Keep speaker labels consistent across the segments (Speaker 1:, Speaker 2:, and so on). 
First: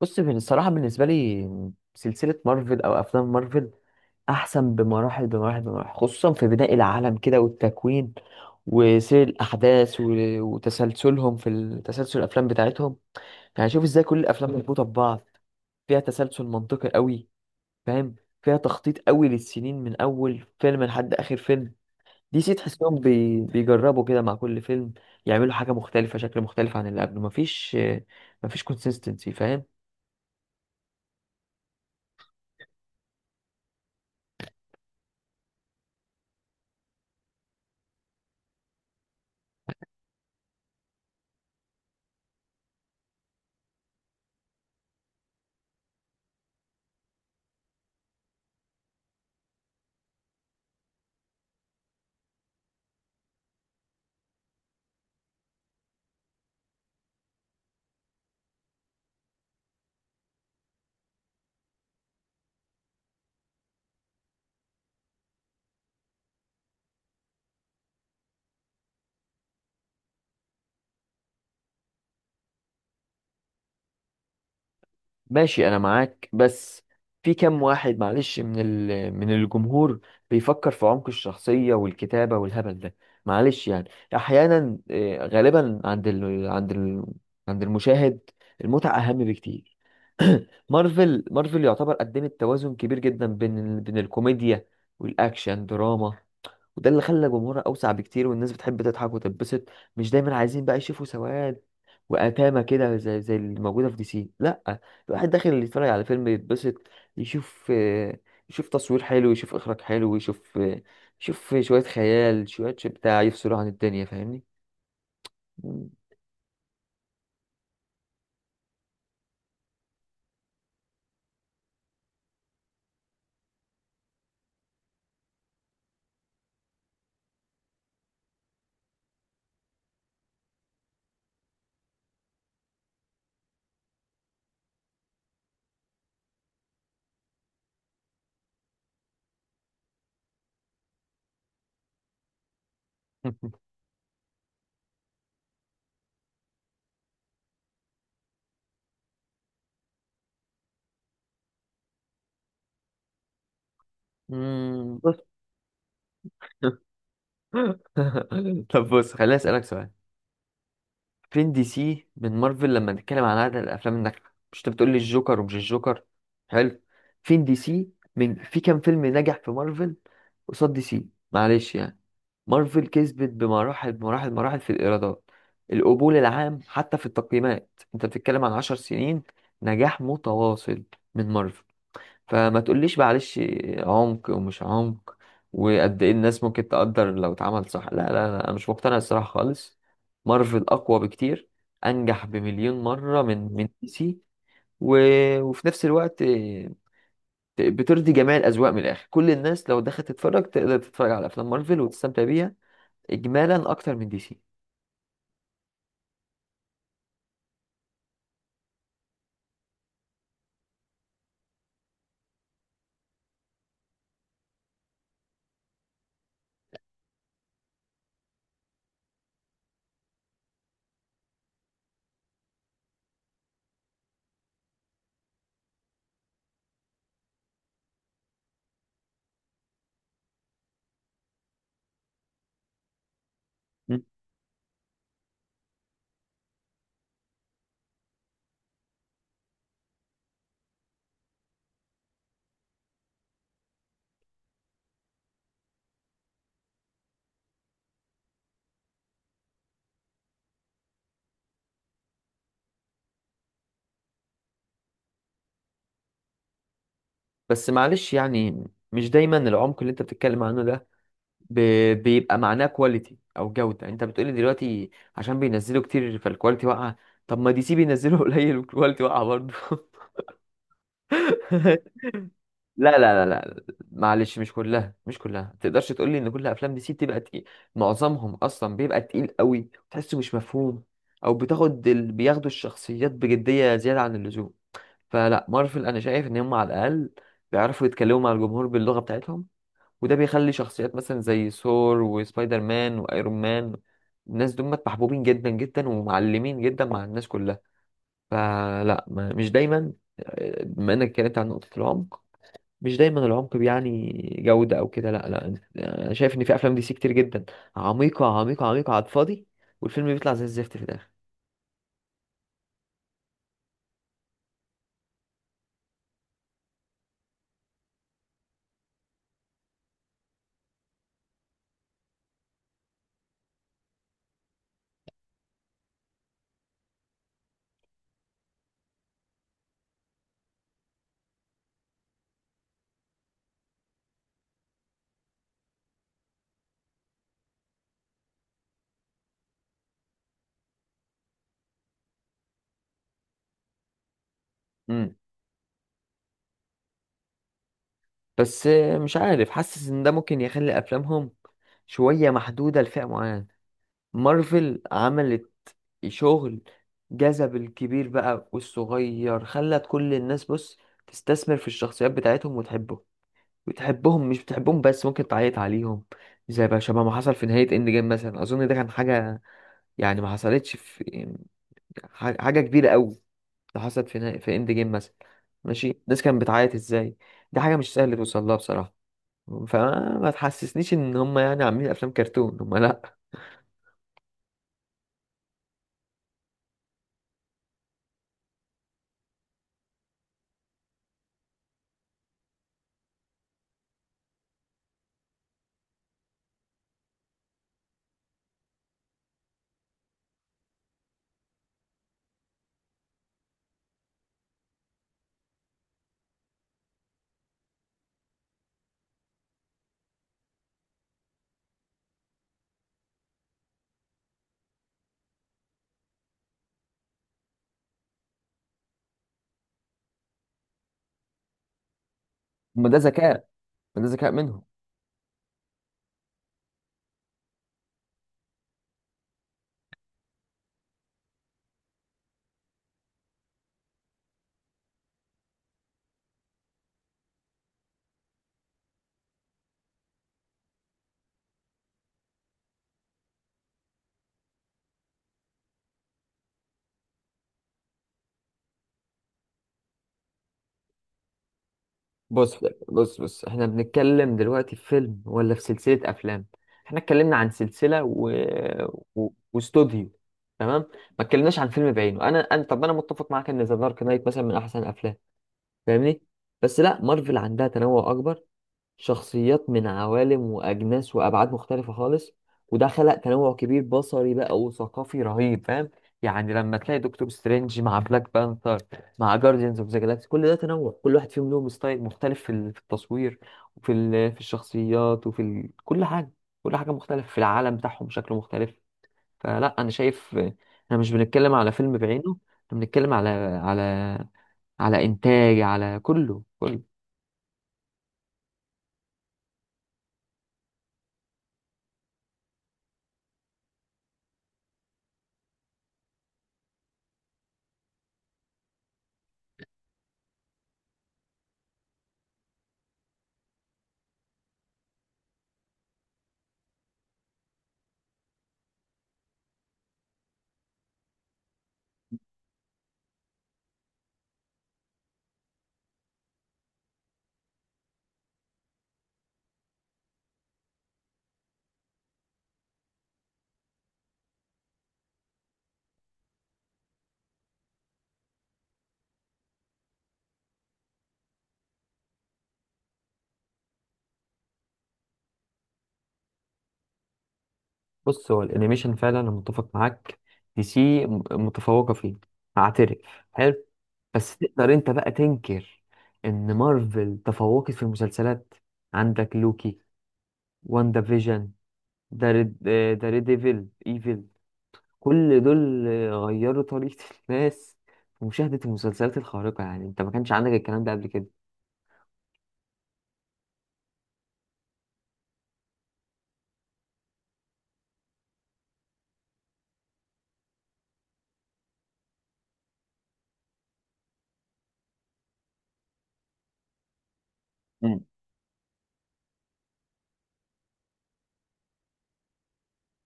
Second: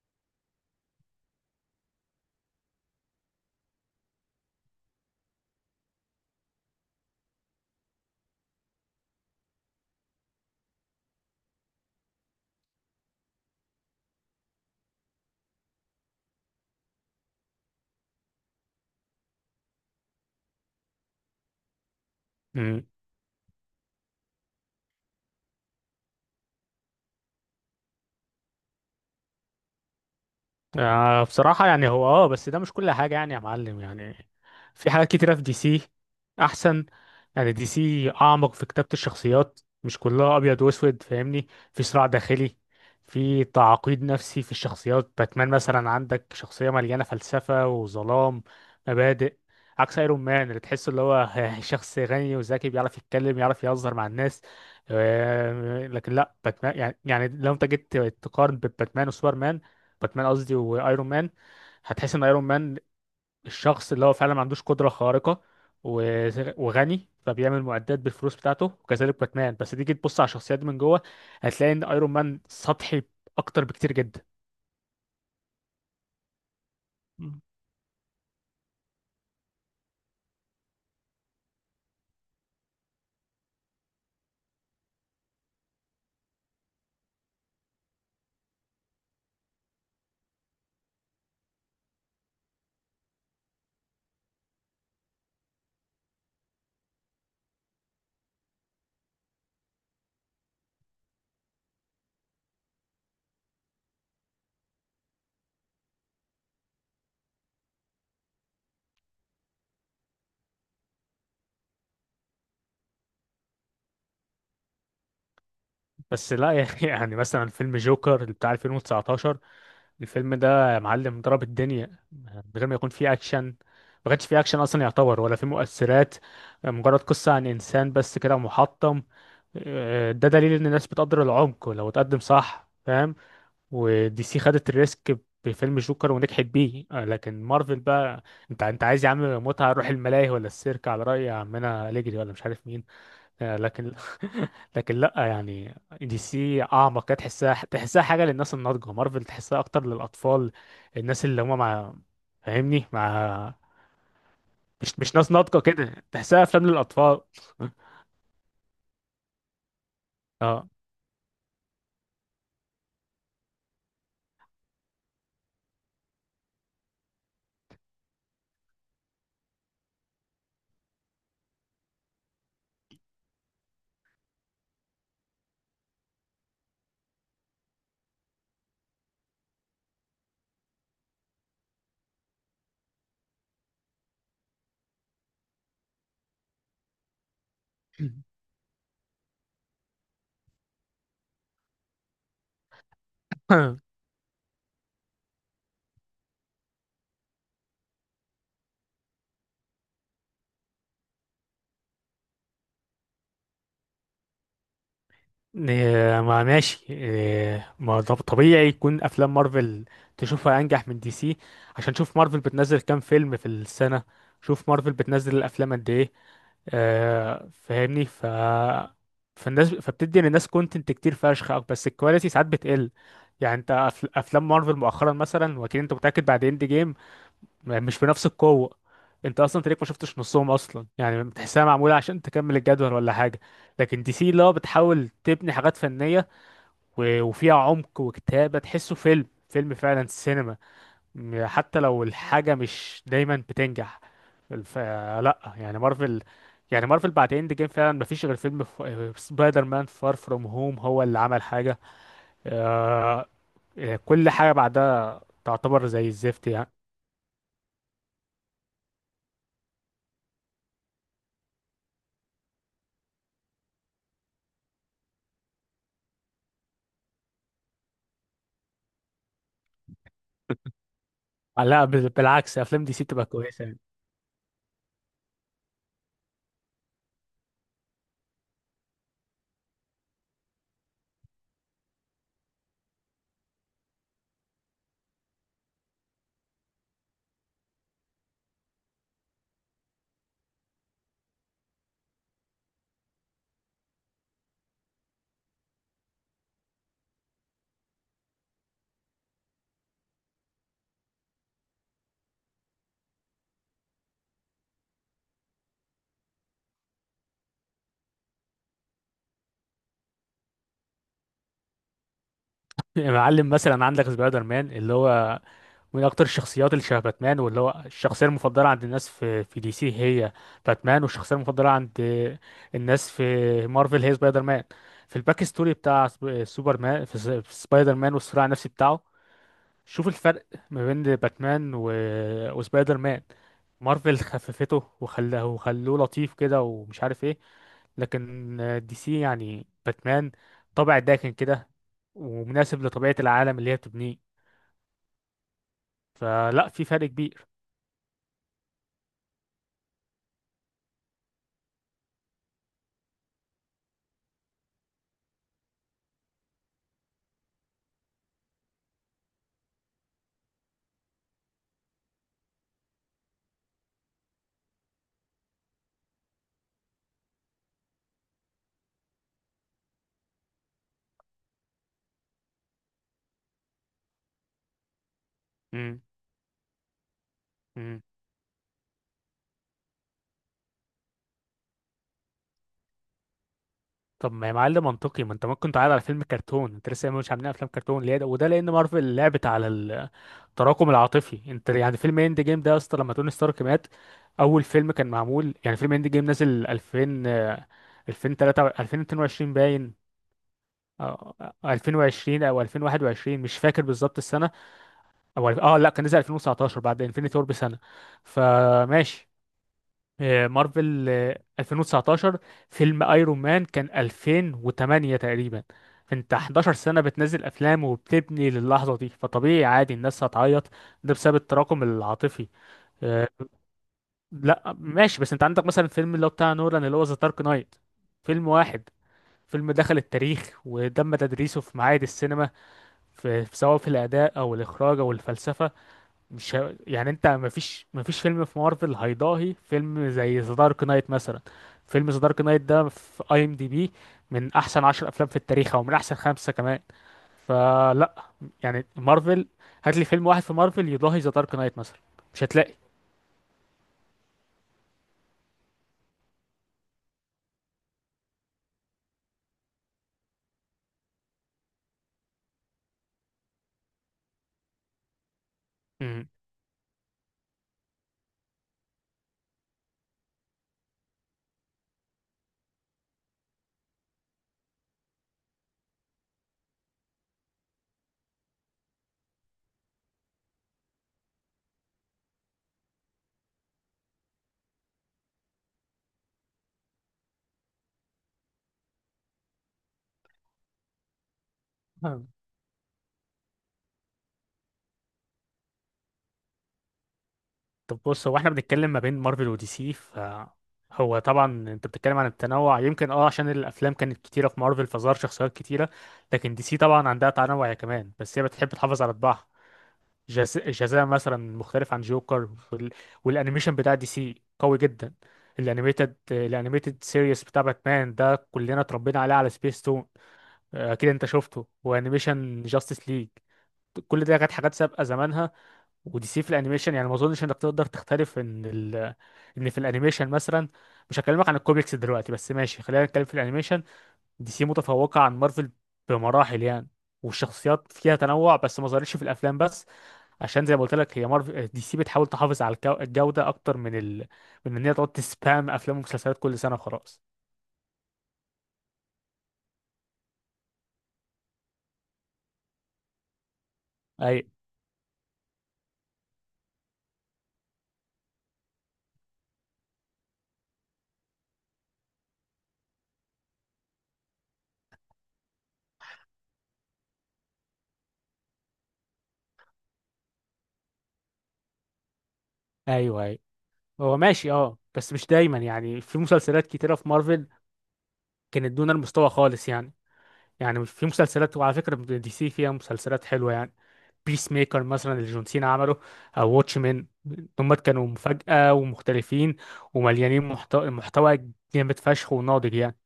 Speaker 1: بص من الصراحة بالنسبة لي سلسلة مارفل أو أفلام مارفل أحسن بمراحل بمراحل بمراحل، خصوصا في بناء العالم كده والتكوين وسير الأحداث وتسلسلهم في تسلسل الأفلام بتاعتهم. يعني شوف إزاي كل الأفلام مربوطة ببعض، فيها تسلسل منطقي قوي، فاهم؟ فيها تخطيط قوي للسنين من أول فيلم لحد آخر فيلم. دي سي
Speaker 2: امم
Speaker 1: تحسهم بيجربوا كده مع كل فيلم، يعملوا حاجة مختلفة، شكل مختلف عن اللي قبله. مفيش، مفيش كونسيستنسي، فاهم؟
Speaker 2: بصراحة يعني هو اه بس ده مش كل حاجة يا معلم. في حاجات كتيرة في دي سي أحسن. يعني دي سي أعمق في كتابة الشخصيات، مش كلها أبيض وأسود، فاهمني، في صراع داخلي، في تعقيد نفسي في الشخصيات. باتمان مثلا عندك شخصية مليانة فلسفة وظلام، مبادئ، عكس ايرون مان اللي تحس اللي هو شخص غني وذكي بيعرف يتكلم يعرف يهزر مع الناس. لكن لا باتمان يعني لو انت جيت تقارن بين باتمان وسوبرمان، باتمان قصدي وايرون مان، هتحس ان ايرون مان الشخص اللي هو فعلا ما عندوش قدره خارقه و- وغني فبيعمل معدات بالفلوس بتاعته، وكذلك باتمان. بس تيجي تبص على الشخصيات دي من جوه هتلاقي ان ايرون مان سطحي اكتر بكتير جدا.
Speaker 1: ماشي، انا معاك، بس في كام واحد، معلش، من من الجمهور بيفكر في عمق الشخصية والكتابة والهبل ده؟ معلش يعني. احيانا آه، غالبا عند عند المشاهد المتعة اهم بكتير. مارفل، مارفل يعتبر قدمت توازن كبير جدا بين بين الكوميديا والاكشن دراما، وده اللي خلى جمهورها أوسع بكتير. والناس بتحب تضحك وتتبسط، مش دايما عايزين بقى يشوفوا سواد وأتامة كده زي اللي موجودة في دي سي، لأ. الواحد داخل اللي يتفرج على فيلم يتبسط، يشوف، آه، يشوف تصوير حلو، يشوف إخراج حلو، يشوف، آه، يشوف شوية خيال شوية شو بتاع يفصلوا عن الدنيا، فاهمني؟ مم.
Speaker 2: بس لا، يا اخي، يعني مثلا فيلم جوكر اللي بتاع 2019، الفيلم ده يا معلم ضرب الدنيا من غير ما يكون فيه اكشن. ما كانش فيه اكشن اصلا يعتبر، ولا فيه مؤثرات، مجرد قصة عن انسان بس كده محطم. ده دليل ان الناس بتقدر العمق لو اتقدم صح، فاهم. ودي سي خدت الريسك بفيلم جوكر ونجحت بيه. لكن مارفل بقى، انت عايز يا عم متعة روح الملاهي ولا السيرك على رأي عمنا أليجري ولا مش عارف مين. آه، لكن لكن لا. دي سي اعمق كده، تحسها حاجه للناس الناضجه، مارفل تحسها اكتر للاطفال، الناس اللي هم مع، فاهمني،
Speaker 1: مم،
Speaker 2: مش
Speaker 1: بص.
Speaker 2: ناس ناضجه كده، تحسها افلام للاطفال.
Speaker 1: طب بص، خليني أسألك سؤال.
Speaker 2: اه.
Speaker 1: فين دي سي من مارفل لما نتكلم عن عدد الافلام الناجحه؟ مش انت بتقول لي الجوكر ومش الجوكر؟ حلو. فين دي سي من، في كام فيلم نجح في مارفل قصاد دي سي؟ معلش يعني. مارفل كسبت بمراحل مراحل مراحل في الايرادات، القبول العام، حتى في التقييمات. انت بتتكلم عن 10 سنين نجاح متواصل من مارفل. فما تقوليش معلش عمق ومش عمق وقد ايه الناس ممكن تقدر لو اتعمل صح. لا لا لا، انا مش مقتنع الصراحه خالص. مارفل اقوى بكتير، انجح بمليون مره من دي سي. و... وفي نفس الوقت بترضي جميع الاذواق من الاخر. كل الناس لو دخلت تتفرج تقدر تتفرج على افلام مارفل وتستمتع بيها اجمالا اكتر من دي سي.
Speaker 2: إيه، ما ماشي، إيه، ما طبيعي يكون افلام مارفل تشوفها انجح من دي سي. عشان شوف مارفل بتنزل كام فيلم في السنه، شوف مارفل بتنزل الافلام قد ايه. فاهمني. ف فالناس فبتدي للناس كونتنت كتير فشخ، بس الكواليتي ساعات بتقل. يعني افلام مارفل مؤخرا مثلا، واكيد انت متاكد بعد اند جيم، مش بنفس القوه. انت اصلا تلاقيك ما شفتش نصهم اصلا، يعني بتحسها معموله عشان تكمل الجدول ولا حاجه.
Speaker 1: م.
Speaker 2: لكن دي سي لا، بتحاول تبني حاجات فنيه، وفيها عمق وكتابه، تحسه فيلم فيلم فعلا سينما، حتى لو الحاجة مش دايما بتنجح. الف... لا يعني مارفل، يعني مارفل بعد اند جيم فعلا مفيش غير سبايدر مان فار فروم هوم هو اللي عمل حاجة. آه... كل حاجة بعدها تعتبر زي الزفت يعني.
Speaker 1: بس معلش يعني، مش دايما العمق اللي انت بتتكلم عنه ده ب... بيبقى معناه كواليتي او جوده. يعني انت بتقولي دلوقتي عشان بينزلوا كتير فالكواليتي واقعه، طب ما دي سي بينزلوا قليل والكواليتي واقعه برضه.
Speaker 2: لا بالعكس، افلام
Speaker 1: لا
Speaker 2: دي سي بتبقى
Speaker 1: لا،
Speaker 2: كويسة يعني.
Speaker 1: معلش، مش كلها، مش كلها. ما تقدرش تقولي ان كل افلام دي سي بتبقى تقيل، معظمهم اصلا بيبقى تقيل قوي تحسه مش مفهوم، او بتاخد بياخدوا الشخصيات بجديه زياده عن اللزوم. فلا، مارفل انا شايف ان هم على الاقل بيعرفوا يتكلموا مع الجمهور باللغه بتاعتهم، وده بيخلي شخصيات مثلا زي ثور وسبايدر مان وايرون مان، الناس دول محبوبين جدا جدا ومعلمين جدا مع الناس كلها. فلا، ما مش دايما. آه، بما انك اتكلمت عن نقطة العمق، مش دايما العمق بيعني جودة او كده، لا لا. انا شايف ان في افلام دي سي كتير جدا عميقة عميقة عميقة على الفاضي، والفيلم بيطلع زي الزفت في الاخر.
Speaker 2: يا معلم، مثلا عندك سبايدر مان اللي هو من اكتر الشخصيات اللي شبه باتمان، واللي هو الشخصيه المفضله عند الناس في دي سي هي باتمان، والشخصيه المفضله عند الناس في مارفل هي سبايدر مان. في الباك ستوري بتاع سوبرمان، في سبايدر مان والصراع النفسي بتاعه، شوف الفرق ما بين باتمان وسبايدر مان. مارفل خففته وخلاه وخلوه لطيف كده ومش عارف ايه، لكن دي سي يعني باتمان طابع داكن كده، ومناسب لطبيعه العالم اللي هي بتبنيه.
Speaker 1: امم،
Speaker 2: فلا، في فرق كبير.
Speaker 1: بس آه، مش عارف، حاسس ان ده ممكن يخلي افلامهم شوية محدودة لفئة معينة. مارفل عملت شغل جذب الكبير بقى والصغير، خلت كل الناس بص تستثمر في الشخصيات بتاعتهم وتحبهم. وتحبهم مش بتحبهم بس، ممكن تعيط عليهم، زي بقى شبه ما حصل في نهاية اند جيم مثلا. اظن ده كان حاجة يعني ما حصلتش في حاجة كبيرة قوي ده حصلت في نهاية في اند جيم مثلا. ماشي، الناس كانت بتعيط ازاي؟ دي حاجة مش
Speaker 2: مم.
Speaker 1: سهل توصل لها بصراحة. فما تحسسنيش ان هم يعني عاملين افلام كرتون، هم لا.
Speaker 2: طب ما يا معلم منطقي، ما انت ممكن تعرض على فيلم كرتون، انت لسه مش عاملين افلام كرتون ليه ده؟ وده لان مارفل لعبت على التراكم العاطفي. انت يعني فيلم اند جيم ده يا اسطى لما توني ستارك مات، اول فيلم كان معمول، يعني فيلم اند جيم نازل 2000، 2003 2022 باين، 2020 او 2021، مش فاكر بالظبط السنه، او لا كان نزل 2019 بعد انفينيتي وور بسنه. فماشي. مارفل 2019، فيلم ايرون مان كان 2008 تقريبا. انت 11 سنة بتنزل افلام وبتبني للحظة دي، فطبيعي عادي الناس هتعيط، ده بسبب التراكم العاطفي.
Speaker 1: هم ده
Speaker 2: آه،
Speaker 1: ذكاء، ما ده ذكاء منهم.
Speaker 2: لا ماشي. بس انت عندك مثلا فيلم اللي هو بتاع نولان اللي هو ذا دارك نايت، فيلم واحد، فيلم دخل التاريخ وتم تدريسه في معاهد السينما، في سواء في الأداء أو الإخراج أو الفلسفة. مش ه... يعني انت مفيش فيلم في مارفل هيضاهي فيلم زي ذا دارك نايت مثلا. فيلم ذا دارك نايت ده في اي ام دي بي من احسن عشر افلام في التاريخ، او من احسن خمسة كمان. فلا، يعني مارفل، هات لي فيلم واحد في مارفل يضاهي ذا دارك نايت مثلا، مش
Speaker 1: بص،
Speaker 2: هتلاقي.
Speaker 1: احنا بنتكلم دلوقتي في فيلم ولا في سلسلة افلام؟ احنا اتكلمنا عن سلسلة و... و... واستوديو، تمام؟ ما اتكلمناش عن فيلم بعينه. انا طب انا متفق معاك ان ذا دارك نايت مثلا من احسن الافلام، فاهمني؟
Speaker 2: امم.
Speaker 1: بس لا، مارفل عندها تنوع اكبر، شخصيات من عوالم وأجناس وأبعاد مختلفة خالص، وده خلق تنوع كبير بصري بقى وثقافي رهيب، فاهم؟ يعني لما تلاقي دكتور سترينج مع بلاك بانثر مع جارديانز اوف ذا جالاكسي، كل ده تنوع. كل واحد فيهم له ستايل مختلف في في التصوير وفي في الشخصيات وفي كل حاجة. كل حاجة مختلفة في العالم بتاعهم، شكله مختلف. فلا، أنا شايف آه، احنا مش بنتكلم على فيلم
Speaker 2: نعم.
Speaker 1: بعينه، احنا بنتكلم على، على، على إنتاج، على كله كله.
Speaker 2: طب بص، هو احنا بنتكلم ما بين مارفل ودي سي، ف هو طبعا انت بتتكلم عن التنوع، يمكن اه عشان الافلام كانت كتيره في مارفل فظهر شخصيات كتيره، لكن دي سي طبعا عندها تنوع يا كمان، بس هي بتحب تحافظ على طباعها. جزاء مثلا مختلف عن جوكر، والانيميشن بتاع دي سي قوي جدا. الانيميتد سيريس بتاع باتمان ده كلنا اتربينا عليه على سبيس تون، اكيد انت شفته، وانيميشن جاستس ليج، كل ده كانت حاجات سابقه زمانها. ودي سي في الانيميشن يعني ما اظنش انك تقدر تختلف ان ان في الانيميشن مثلا، مش هكلمك عن الكوميكس دلوقتي، بس ماشي خلينا نتكلم في الانيميشن، دي سي متفوقه عن مارفل بمراحل يعني. والشخصيات فيها تنوع بس ما ظهرتش في الافلام بس، عشان زي ما قلت لك، هي دي سي بتحاول تحافظ على الجودة اكتر من من ان هي تقعد تسبام افلام ومسلسلات كل سنة وخلاص.
Speaker 1: بص، هو الانيميشن فعلا انا متفق معاك، دي سي متفوقه فيه، هعترف، حلو. بس
Speaker 2: اي.
Speaker 1: تقدر انت بقى تنكر ان مارفل تفوقت في المسلسلات؟ عندك لوكي، واندا فيجن، داري ديفل، ايفل، كل دول غيروا طريقه الناس في مشاهده المسلسلات الخارقه. يعني انت ما كانش عندك الكلام ده قبل كده.
Speaker 2: ايوه ايوه. هو ماشي اه، بس مش دايما يعني. في مسلسلات كتيرة في مارفل كانت دون المستوى خالص يعني. يعني في مسلسلات، وعلى فكرة دي سي فيها مسلسلات حلوة يعني، بيس ميكر مثلا اللي جون سينا عمله، او واتش مان، دول
Speaker 1: مم.
Speaker 2: كانوا مفاجأة ومختلفين ومليانين محتوى جامد فشخ وناضج يعني.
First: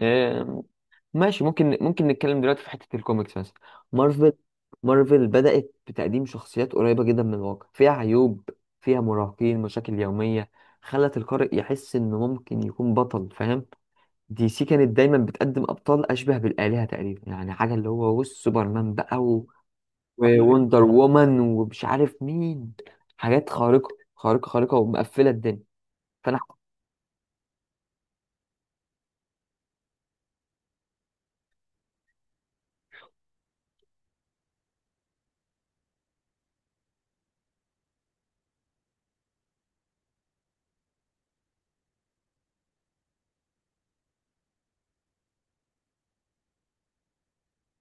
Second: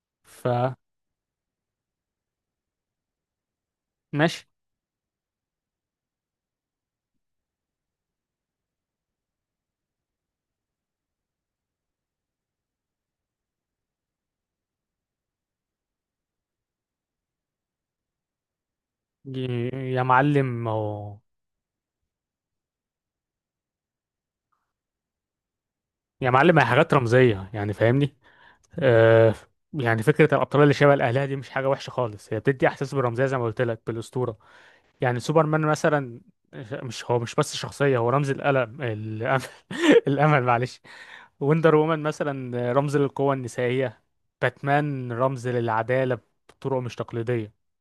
Speaker 1: مم.
Speaker 2: فماشي.
Speaker 1: ماشي، ممكن نتكلم دلوقتي في حتة الكوميكس مثلا. مارفل، مارفل بدأت بتقديم شخصيات قريبة جدا من الواقع، فيها عيوب، فيها مراهقين، مشاكل يومية، خلت القارئ يحس إنه ممكن يكون بطل، فاهم؟ دي سي كانت دايما بتقدم أبطال أشبه بالآلهة تقريبا. يعني حاجة اللي هو بص سوبرمان بقى و...
Speaker 2: يا معلم
Speaker 1: ووندر
Speaker 2: اهو،
Speaker 1: وومن ومش عارف مين، حاجات خارقة، خارقة خارقة ومقفلة الدنيا.
Speaker 2: يا معلم هي
Speaker 1: فأنا
Speaker 2: حاجات رمزية يعني فاهمني. آه، يعني فكرة الأبطال اللي شبه الأهلية دي مش حاجة وحشة خالص، هي بتدي إحساس بالرمزية زي ما قلت لك بالأسطورة. يعني سوبرمان مثلا، مش هو مش بس شخصية، هو رمز الأمل، الأمل معلش. وندر وومن مثلا رمز للقوة النسائية، باتمان رمز للعدالة بطرق مش تقليدية.